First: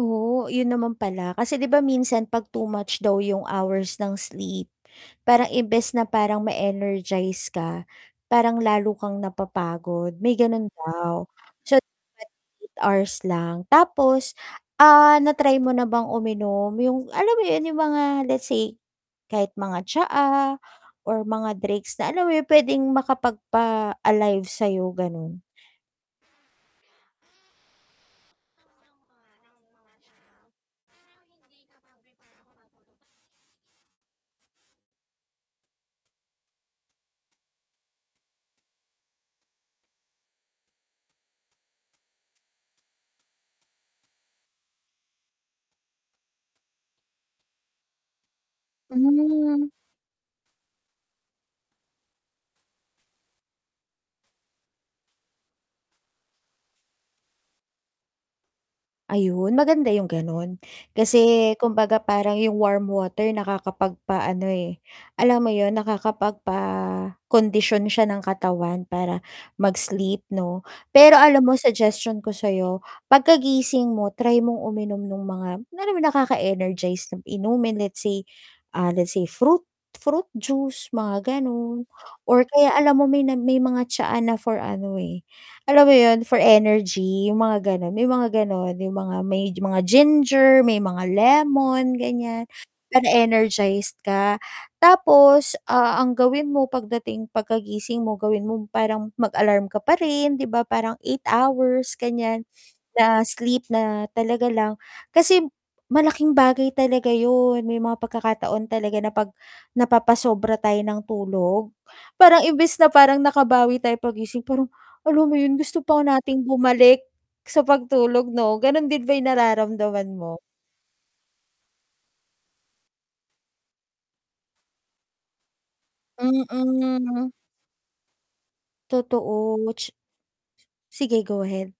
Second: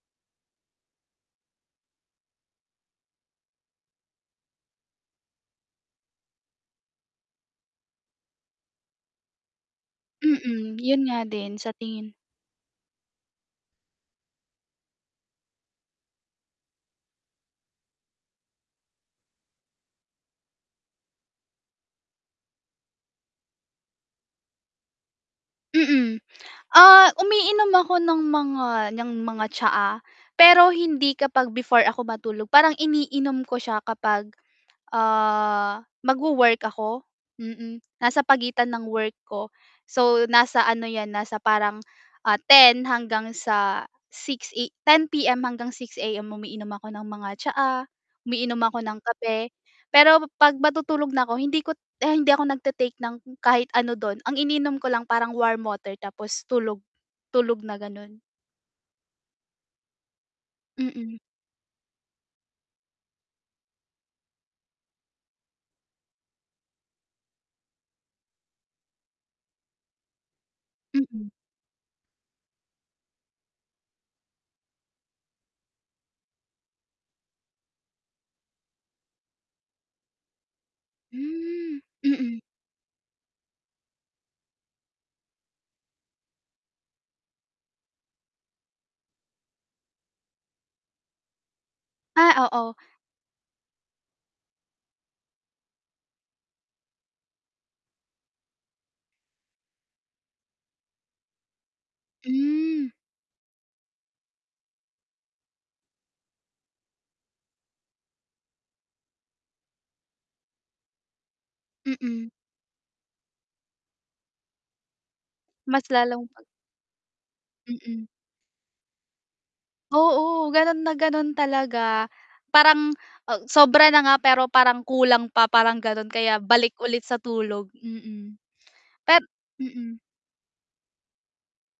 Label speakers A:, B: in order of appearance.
A: Oo, yun naman pala kasi 'di ba minsan pag too much daw yung hours ng sleep, parang imbes na parang ma energize ka parang lalo kang napapagod may ganun
B: Mm, yun nga
A: daw,
B: din sa
A: so
B: tingin
A: [unintelligible] 8 hours lang tapos ah, na-try mo na bang uminom yung alam mo yun yung mga let's say kahit mga tsaa or mga drinks na alam mo yun pwedeng makapagpa -alive sayo ganun.
B: Mm. Ah, umiinom ako ng mga niyang mga tsaa, pero hindi kapag before ako matulog parang iniinom ko siya kapag, ah, mag-wo-work ako, mm. Nasa pagitan ng work ko. So, nasa ano yan, nasa parang 10:00 hanggang sa 6:00 A 10:00 PM hanggang 6:00 AM umiinom ako ng mga tsaa, umiinom ako ng kape,
A: Hmm.
B: pero 'pag matutulog na ako hindi kot hindi ako nagta-take ng kahit ano dun. Ang iniinom ko lang parang warm water tapos tulog, tulog na ganon.
A: Ayun, maganda yung ganun.
B: Mm.
A: Kasi kumbaga parang yung warm water nakakapagpaano eh, alam mo yun nakakapagpakondisyon siya ng katawan para mag-sleep 'no. Pero
B: Mm.
A: alam mo suggestion ko sayo, pagkagising mo try mong uminom nung mga kunyari nakaka-energize na inumin, let's say, ah, let's say fruit fruit juice mga
B: Hmm,
A: ganun
B: mm.
A: or kaya alam mo may nag may mga tsaa na for ano eh, alam mo yun for energy yung mga ganun, may mga ganon yung mga may mga ginger, may mga lemon
B: Ah,
A: ganyan,
B: oo.
A: para energized ka. Tapos, ah, ang gawin mo pagdating pagkagising mo gawin mo parang mag-alarm ka pa rin 'di ba parang 8 hours ganyan,
B: Hmm.
A: na sleep na talaga lang. Kasi malaking bagay talaga yun, may mga pagkakataon talaga na napag napapasobra tayo ng tulog,
B: Mm.
A: parang imbes na parang nakabawi tayo paggising parang alam mo yun
B: Mas
A: gusto pa
B: lalong pag
A: nating bumalik sa
B: Mm.
A: pagtulog 'no ganon din ba yung nararamdaman mo?
B: Oo, ganun na ganun talaga, parang u sobra na nga pero parang kulang pa parang ganon kaya balik ulit sa
A: Mm.
B: tulog, mm. pe
A: Totoo, ts
B: mm.
A: Sige, go ahead.